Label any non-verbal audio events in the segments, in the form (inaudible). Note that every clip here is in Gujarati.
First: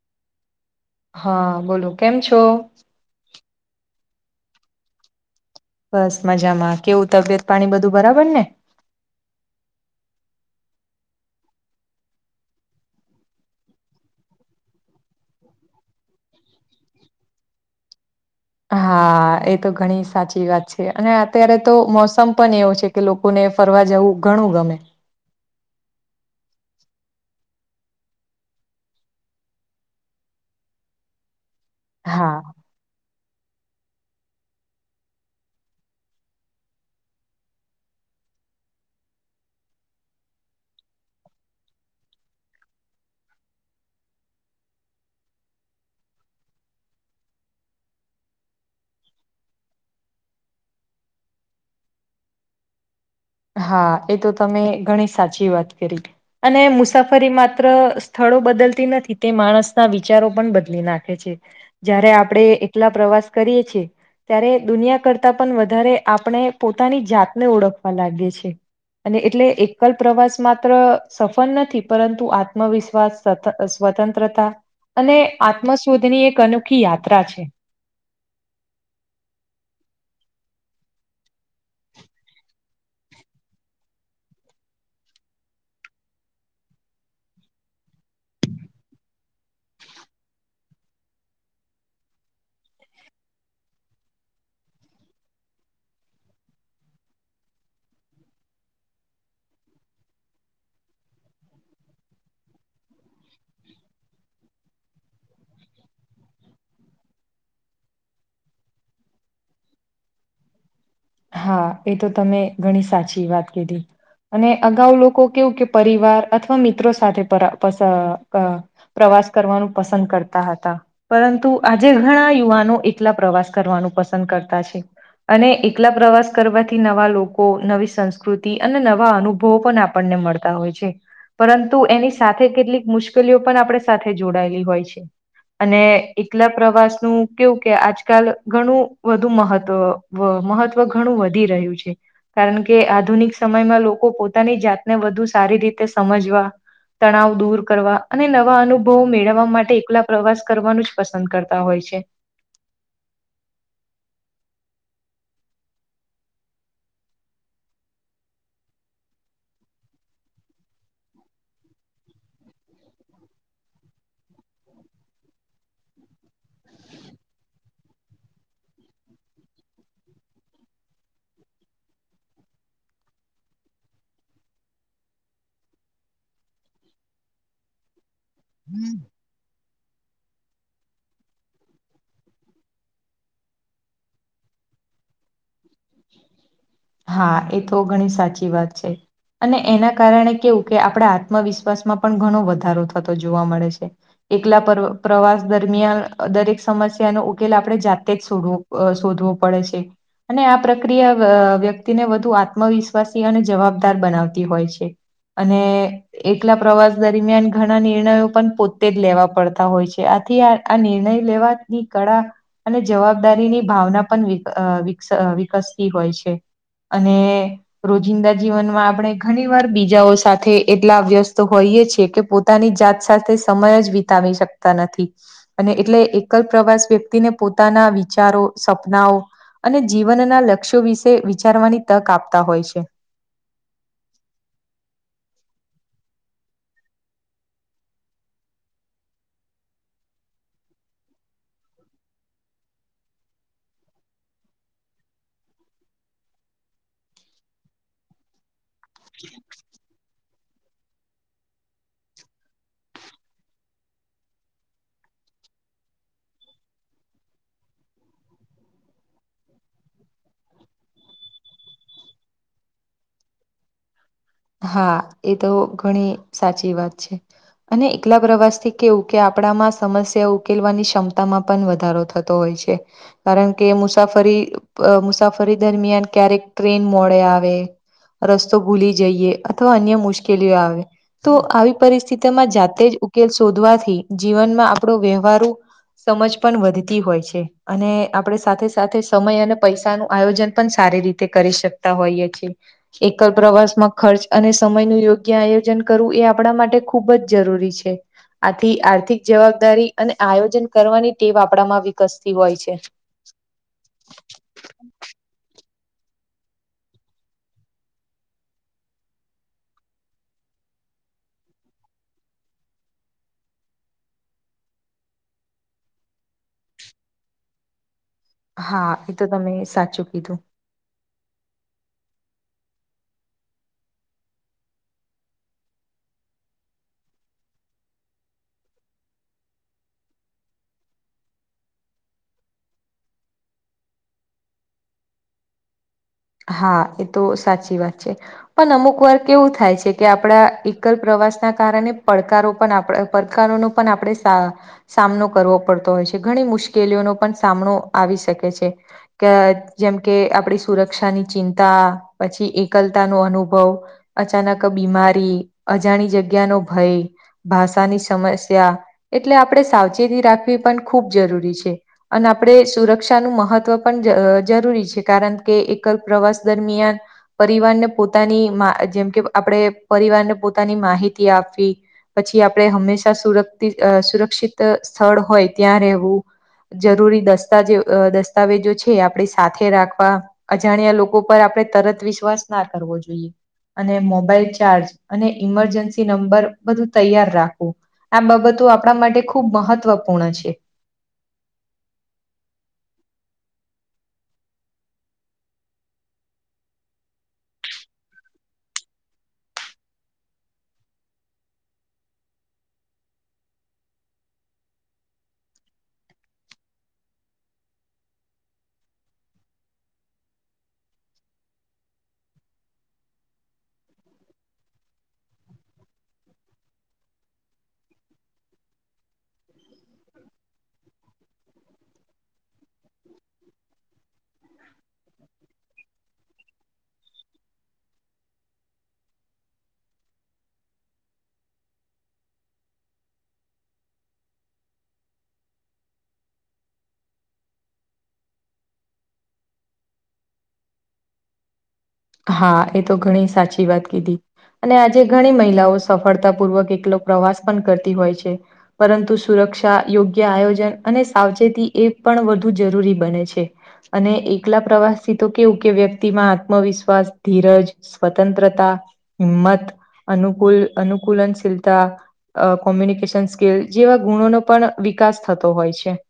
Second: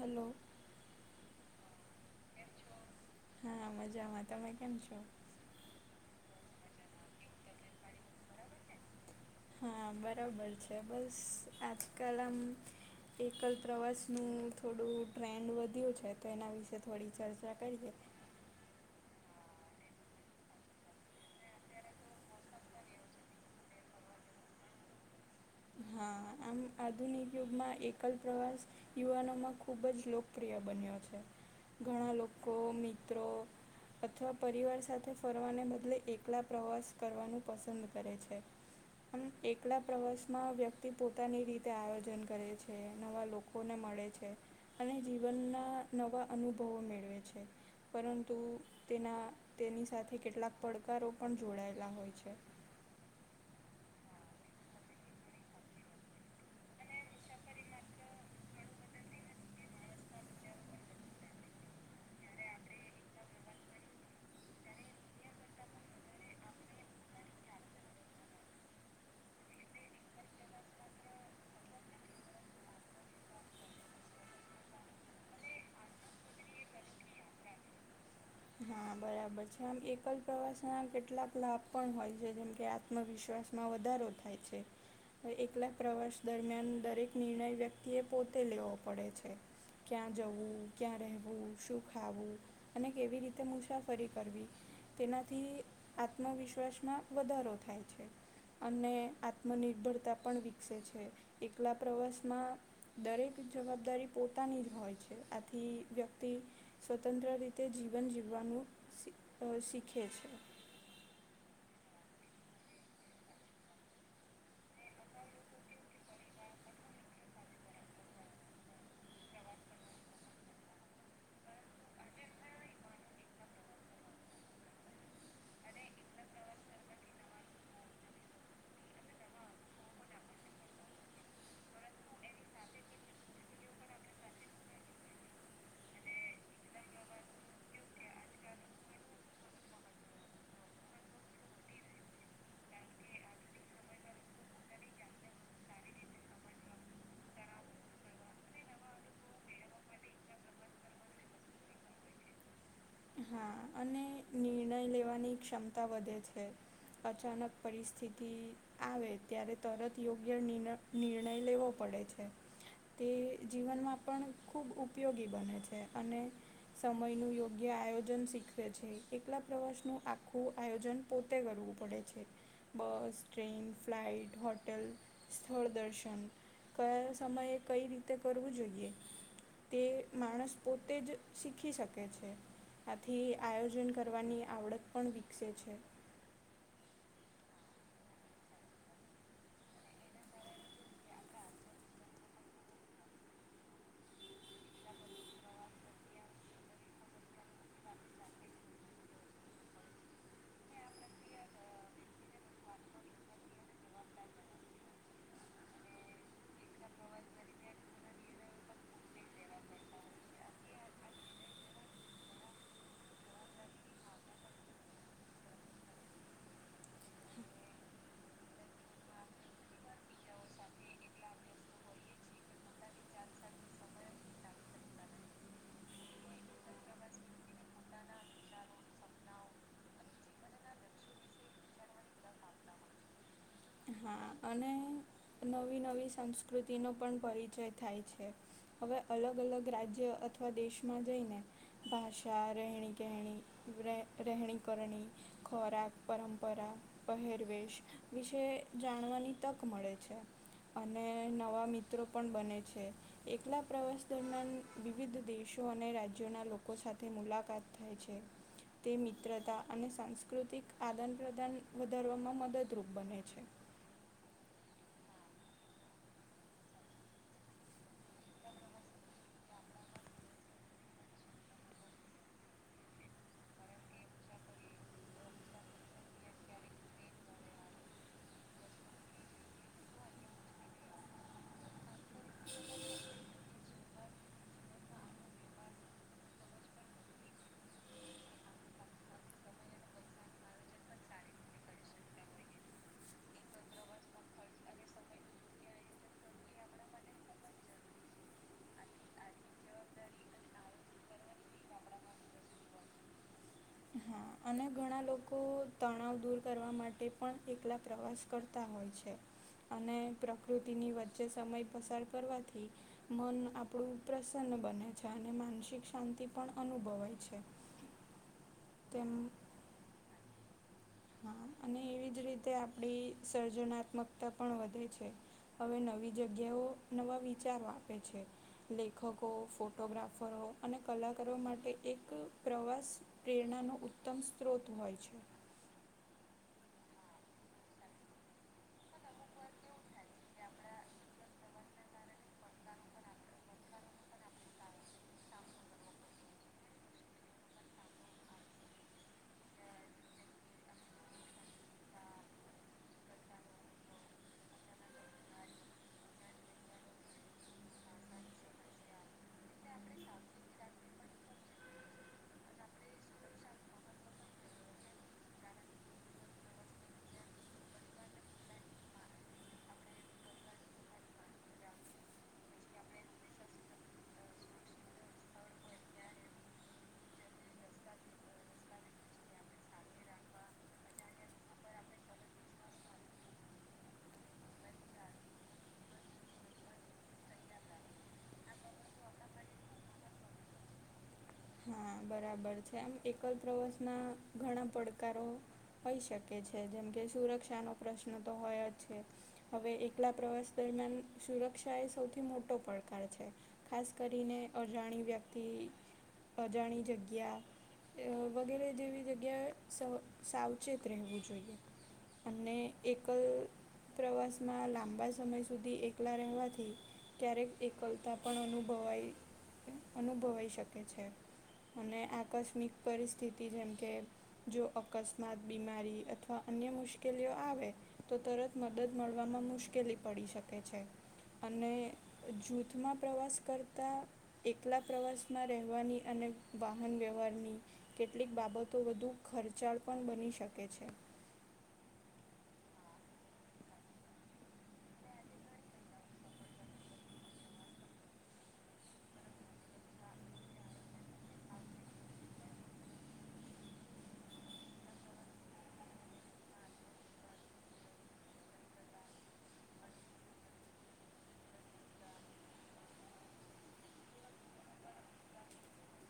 હલો. હા, બોલો કેમ છો? હા, મજામાં. તમે કેમ છો? બસ મજામાં. કેવું તબિયત પાણી બધું બરાબરને? હા, બરાબર છે. બસ આજકાલ આમ એકલ પ્રવાસનું થોડું ટ્રેન્ડ વધ્યું છે, તો એના વિશે થોડી ચર્ચા કરીએ. હા, એ તો ઘણી સાચી વાત છે, અને અત્યારે તો મોસમ પણ એવો છે. કે લોકોને ફરવા જવું ઘણું ગમે. હા, આમ આધુનિક યુગમાં એકલ પ્રવાસ યુવાનોમાં ખૂબ જ લોકપ્રિય બન્યો છે, ઘણા હા લોકો, મિત્રો અથવા પરિવાર સાથે ફરવાને બદલે, એકલા પ્રવાસ કરવાનું પસંદ કરે છે. આમ એકલા પ્રવાસ મા વ્યક્તિ પોતાની રીતે આયોજન કરે છે, નવા લોકોને મળે છે. અને જીવનના નવા અનુભવો મેળવે છે. પરંતુ તેના, તેની સાથે કેટલા પડકારો પણ જોડાયેલા હોય છે. હા, એ તો તમે ઘણી સાચી વાત કરી, અને મુસાફરી માત્ર સ્થળો બદલતી નથી, તે માણસના વિચારો પણ બદલી નાખે છે. જયારે આપડે એકલા પ્રવાસ કરીએ છીએ. ત્યારે દુનિયા કરતા પણ વધારે, આપણે પોતાની જાતને ઓળખવા લાગીયે છે. અને એટલે એકલ પ્રવાસ માત્ર સફળ નથી, પરંતુ આત્મવિશ્વાસ કરતા સ્વતંત્રતા અને આત્મશોધની અનોખી યાત્રા છે. હા, બરાબર છે, આમ એકલ પ્રવાસના કેટલાક લાભ પણ હોય છે, જેમ કે આ ત્મવિશ્વાસમાં વધારો થાય છે. એકલા પ્રવાસ દરમિયાન દરેક નિર્ણય વ્યક્તિએ પોતે લેવો પડે છે. ક્યાં જવું, ક્યાં રહેવું, શું ખાવું અને કેવી રી તે મુસાફરી કરવી, તેનાથી આત્મવિશ્વાસમાં વધારો થાય છે. અને આત્મનિર્ભરતા પણ વિકસે છે, એકલા પ્રવાસમાં દરેક જવાબદારી પોતાની જ હોય છે, આથી વ્યક્તિ સ્વતંત્ર રીતે જીવન જીવવાનું સી અ શીખે છે. હા, એ તો તમે ઘણી સાચી વાત કીધી. અને અગાઉ લોકો કેવું કે, પરિવાર અથવા મિત્રો સાથે પસા સા પ્રવાસ કરવાનું પસંદ કરતા હતા. પરંતુ આજે ઘણા યુવાનો એકલા પ્રવાસ કરવાનું પસંદ કરતા છે, અને એ કેલા પ્રવાસ કરવાથી, નવા લોકો, નવી સંસ્કૃતિ અને નવા અનુભવ પણ આપણને મળતા હોય છે. પરંતુ એની સાથે કેટલીક મુશ્કેલીઓ પણ આપણે સાથે જોડાયેલી હોય છે. અને એટલા પ્રવાસનું કેવું, કે આજકાલ ઘણું વધુ મહત્વ વ મહત્વ ઘણું વધી રહ્યું છે. કારણ કે આધુનિક સમયમાં લોકો, પોતાની જાતને વધુ સારી રીતે સમજવા તણાવ દૂર કરવા, અને નવા અનુભવો મેળવવા માટે, એકલા પ્રવાસ કરવાનું જ પસંદ કરતા હોય છે. હા અને નિર્ણય લેવાની ક્ષમતા વધે છે. અચાનક પરિસ્થિતિ આવે ત્યારે તરત યોગ્ય નિર્ણય લેવો પડે છે. તે જીવનમાં પણ ખૂબ ઉપયોગી બને છે, અને સમયનું યોગ્ય આયો જન શીખવે છે, એકલા પ્રવાસનું આખું આયોજન પોતે કરવું પડે છે. બસ, ટ્રેન, ફ્લાઇટ, હોટલ સ્થળ દર્શન કયા સમયે કઈ રીત તે કરવું જોઈએ, તે માણસ પોતે જ શીખી શકે છે. આથી આયોજન કરવાની આવડત પણ વિકસે છે. હા એ તો ઘણી સાચી વાત છે. અને એના કારણે કેવું કે, આપડા આત્મવિશ્વાસમાં પણ ઘણો વધારો થતો જોવા મળે છે. એકલા પ્ર પ્રવાસ દરમિયાન દરેક સમસ્યાનો ઉકેલ આપણે જાતે જ શોધવો અ શોધવો પડે છે અને આ પ્રક ક્રીયા વ્યક્તિને વધુ આત્મવિશ્વાસી અને જવાબદાર બનાવતી હોય છે. અને... એકલા પ્રવાસ દરમિયાન ઘણા નિર્ણયો પણ પોતે જ લેવા પડતા હોય છે આથી આ આ નિર્ણય લેવાની કળા અને જવાબદારીની ભાવના પણ વી વી વિકસતી હોય છે. અને રોજિંદા જીવનમાં આપણે ઘણી વાર બીજાઓ સાથે એટલા વ્યસ્ત હોઈએ છેીએ કે પોત પોતાની જાત સાથે સમય જ વિતાવી શકતા નથી. અને એટલે એકલ પ્રવાસ વ્યક્તિને પોતાના વિચારો, સપનાઓ અને જીવનના લક્ષ્યો વિશે વિચારવાની તક આપતા હોય છે. હા અને નવી-નવી સંસ્કૃતિનો પણ પરિચય થાય છે. હવે અલગ-અલગ રાજ્ય અથવા દેશમાં જઈને ભાષા, રેહણીકેહેણી રે રેહણીકરણી ખોરાક, પરંપરા, પહેરવેશ વિશે જાણવાની તક મળે છે અને નવા મિત્રો પણ બને છે. એકલા પ્રવાસ દરમિયાન વિવિધ દેશો અને રાજ્યોના લોકો સાથે મુલાકાત થાય છે. તે મિત્રતા અને સાંસ્કૃતિક આદાન-પ્રદાન વધારવામાં મદદરૂપ બને છે. હા, એતો ઘણી સાચી વાત છે. અને એકલા પ્રવાસથી કેવું કે આપણામાં સમસ્યા ઉકેલવાની ક્ષમતામાં પણ વધારો થ તો હોય છે. કારણ કે મુસાફરી મુસાફરી દરમિયાન ક્યારેક ટ્રેન મોડે આવે. રસ્તો ભૂલી જઈએ અથવા અન્ય મુશ્કેલીઓ આવે. તો આવી પરિસ્થિતિમાં જાતે જ ઉકેલ શોધવાથી જીવનમાં આપણો વ્યવહારું સમજ પણ વધતી હોય છે અને આપણે સાથે-સાથે સમય અને પૈસાનું આયોજન પણ સારી રીતે (unintelligible) કરી શકતા હોઈએ છીએ એકલ પ્રવાસમાં ખર્ચ અને સમયનુ યોગ્ય આયોજન કરવું એ આપણા માટે ખૂબ જ જરૂરી છે. આથી આર્થિક જવાબદારી અને આયોજન કરવાની ટેવ આપણામાં વિકસતી હોય છે. (inaudible) હા અને ઘણા લોકો તણાવ દૂર કરવા માટે પણ એકલા પ્રવાસ કર તા હોય છે અને પ્રકૃતિની વચ્ચે સમય પસાર કરવાથી મન આપડું પ્રસન્ન બને છે માનસિક શાંતિ પણ અનુભવાય છે. હા, તેમ એતો તમે સાચું કીધું. હા અને એવી જ રીતે આપણી સર્જનાત્મકતા પણ વધે છે. હવે નવી જગ્યાઓ નવા વિચારો આપે છે. લેખકો, ફોટોગ્રાફરો અને કલાકારો માટે એક પ્રવાસ પ્રેરણાનો ઉત્તમ સ્રોત હોય છે. હા, એતો સાચી વાત છે. પણ અમુકવાર કેવું થાય છે કે આપણે આ એકલ પ્રવાસ ના કારણે પડકારો પણ આપણા પડકારોનું પણ આપણે સા સામનો કરવો પડતો હોય છે ઘણી મુશ્કેલીઓનો પણ સામનો આવી શકે છે. કે જેમ કે આપણી સુર ક્ષાની ચિંતા પછી એકલતાનો અનુભવ અચાનક આ બીમારી અજાણી જગ્યાનો ભય ભાષાની સમસ્યા એટલે આપણે સાવચેતી રાખવી પણ ખૂબ જરૂરી છે. અને આપણે સુરક્ષા નું મહત્વ પણ જ જરૂરી છે કારણ કે એ પ્રવાસ દરમિયાન પરિવારને પોતાની જેમકે આપડે પરિવારને પોતાની માહિતી આપવી. પછી આપણે હંમેશા સુર સુરક્ષિત સ્થળ હોઈ ત્યાં રહેવું. જરૂરી દસ્તા દસ્તાવેજો છે એ આપડી સાથે રાખવા. અજાણ્યા લોકો પર આપણે તરત વિશ્વાસ ના કરવો જોઇએ. અને મોબાઈલ ચાર્જ અને ઇમરજન્સી નંબર બધું તૈયાર રાખવું. આ બાબતો આપણા માટે ખૂબ મહત્વપૂર્ણ છે. હા બરાબર છે એમ એકલ પ્રવાસના ઘણા પડકારો હોય શકે છે જેમ કે સુરક્ષાનો પ્રશ્ન તો હોય જ છે. હવે એકલા પ્રવાસ દરમિયાન સુરક્ષા એ સૌથી મોટો પડકાર છે. ખાસ કરીને અજાણી વ્યક્તિ અજાણી જગ્યા વગેરે જેવી જગ્યાએ સાવચેત રહેવું જોઈએ. અને એકલ પ્રવાસમાં લાંબા સમય સુધી એકલા રહેવાથી. ક્યારેક એકલતા પણ અનુભવાય અનુભવાય શકે છે. અને આકસ્મિક પરિસ્થિતિ જેમ કે જો અકસ્માત બીમારી અથવા અન્ય મુશ્કેલીઓ આવે તો તરત મદદ મળવામાં મુશ્કેલી પડી શકે છે. અને જૂથમાં પ્રવાસ કરતા એકલા પ્રવાસમાં રહેવાની અને વાહન વ્યવહારની કેટલીક બાબતો વધુ ખર્ચાળ પણ બની શકે છે. હા એ તો ઘણી સાચી વાત કીધી. અને આજે ઘણી મહિલાઓ સફળતાપૂર્વક એકલો પ્રવાસ પણ કરતી હોય છે. પરંતુ સુરક્ષા યોગ્ય આયોજન અને સાવચેતી એ પણ વધુ જરૂરી બને છે અને એકલા પ્રવાસથી તો કેવું કે વ્યકિત મા આત્મવિશ્વાસ વિશ્વાસ, ધીરજ, સ્વાતંત્રતા, હિંમત અનુકૂલ અનુકુલનશીલતા કમ્યુનિકેશન સ્કીલ જેવા ગુણોનો પણ વિકાસ થતો હોય છે.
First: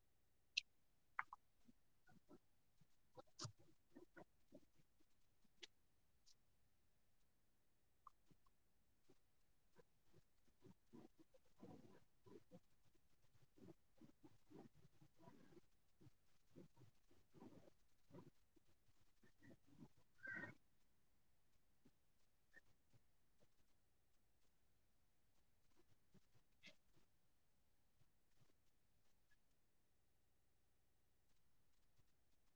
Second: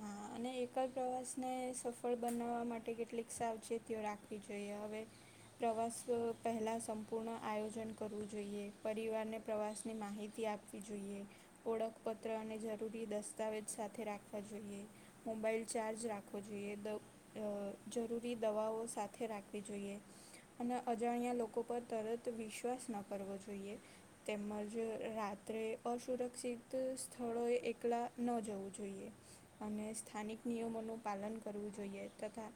હા અને એકાદ પ્રવાસ ને સફળ બનાવવા માટે કેટલીક સાવચે તીઓ રાખવી જોઈએ હવે પ્રવાસ પહેલા સંપૂર્ણ આયોજન કરવું જોઈએ, પરિવાર ને પ્રવાસ ની માહિતી આ આપવી જોઈએ ઓળખપત્ર અને જરૂરી દસ્તાવેજ સાથે રાખવા જોઈએ. મોબાઇલ ચાર્જ રાખવો જોઈએ દ જરૂરી દવાઓ સાથે રાખવી જોઈએ. અને અજાણ્યા લોકો પર તરત વિશ્વાસ ન કરવો જોઈએ. તેમજ રાત્રે અસુરક્ષિત સ્થળોએ એકલા ન જવું જોઈએ. અને સ્થાનિક નિયમોનું પાલન કરવું જોઈએ તથા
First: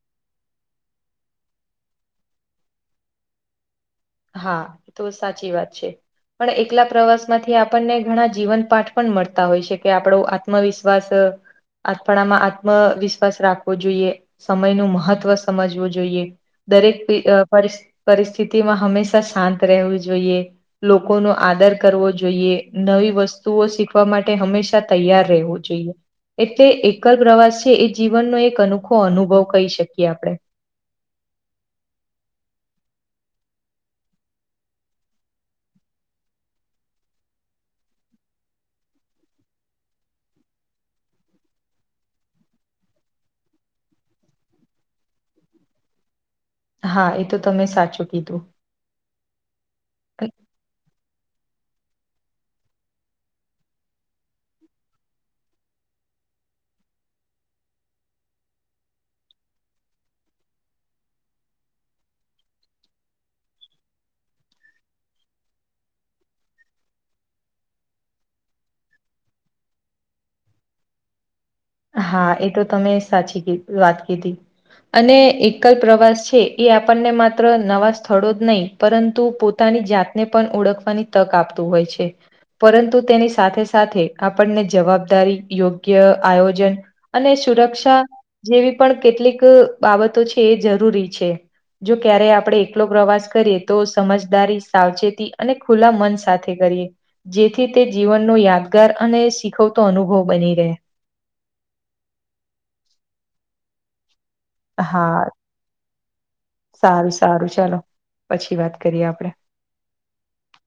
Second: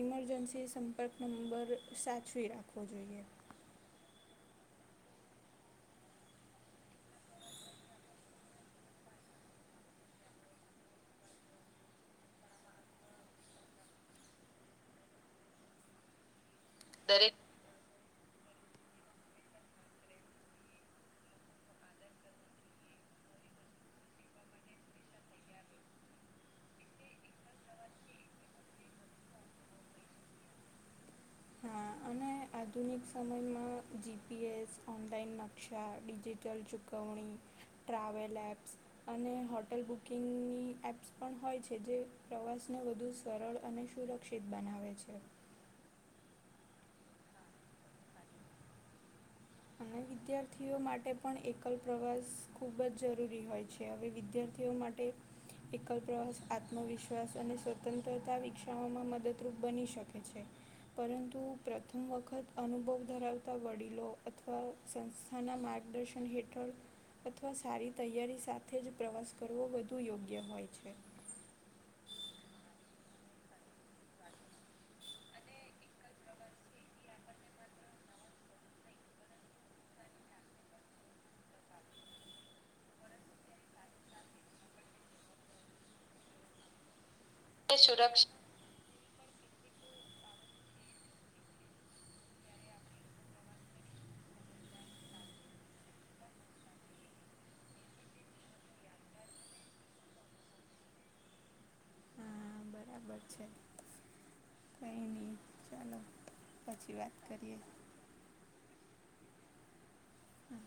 ઇમરજન્સી સંપર્ક નંબર સાચવી રાખવો જોઈએ. હા એ તો સાચી વાત છે. પણ એકલા પ્રવાસમાંથી આપણને ઘણા જીવન પાઠ પણ મળતા હોય છે કે આપણો આત્મવિશ્વાસ આપણામાં આત્મવિશ્વાસ રાખવો જોઈએ. સમય નું મહત્ત્વ સમજવું જોઈએ દરેક પરિસ્થિ પરિસ્થિતિમાં હંમેશા શાંત રહેવું જોઈએ લોકો નો આદર કરવો જોઈએ નવી વસ્તુઓ શીખવા માટે હંમેશા તૈયાર રહેવું જો એટલે એકલ પ્રવાસ છે એ જીવનનો એક અનોખો અનુભવ કહી શકીએ આપણે હા આધુનિક સમયમાં જીપીએસ ઓનલાઈન નકશા કોવણી ટ્રાવેલ એપ્સ અને હોટલ બુકિંગની એપ્સ પણ હોય છે પ્રવાસને વધુ સરળ સુરક્ષ શિકષિત બનાવે છે હા એ તો તમે સાચું કીધું અને વિદ્યાર્થીઓ માટે પણ એકલ પ્રવાસ ખૂબ જ જરૂરી હોય છે છે હવે વિદ્યાર્થીઓ માટે એકલ પ્રવાસ આત્મવિશ્વાસ અને સ્વતંત્રતા વિકષાવમાં મદદરૂપ બની શકે છે પ્રથમ વખત ધરાવતા વડીલો સંસ્થાના માર્ગદર્શન હેઠળ અથવા સારી તૈયારી સાથે જ પ્રવાસ કરવો વધુ યોગ્ય હોય છે હા એ તો તમે સાચી વાત કીધી અને એકલ પ્રવાસ છે એ આપણને માત્ર નવા સ્થળો જ નહીં પરંતુ પોતાની જાતને પણ ઓળખવાની તક આપતું હોય છે પરંતુ તેની સાથે સાથે આપણને જવાબદારી યોગ્ય આયોજન અને સુરક્ષા જેવી પણ કેટલીક બાબતો છે એ જરૂરી છે જો ક્યારે આપણે એકલો પ્રવાસ કરીએ સમજદારી સાવચેતી ખુલ્લા મન સાથે કરીએ જેથી તે જીવનનો યાદગાર અને શીખવતો અનુભવ બની રહે હા બરાબર છે કંઈ નહીં ચાલો પછી સારું વાત સારું કરીએ ચાલો વાત કરીએ આપડે હા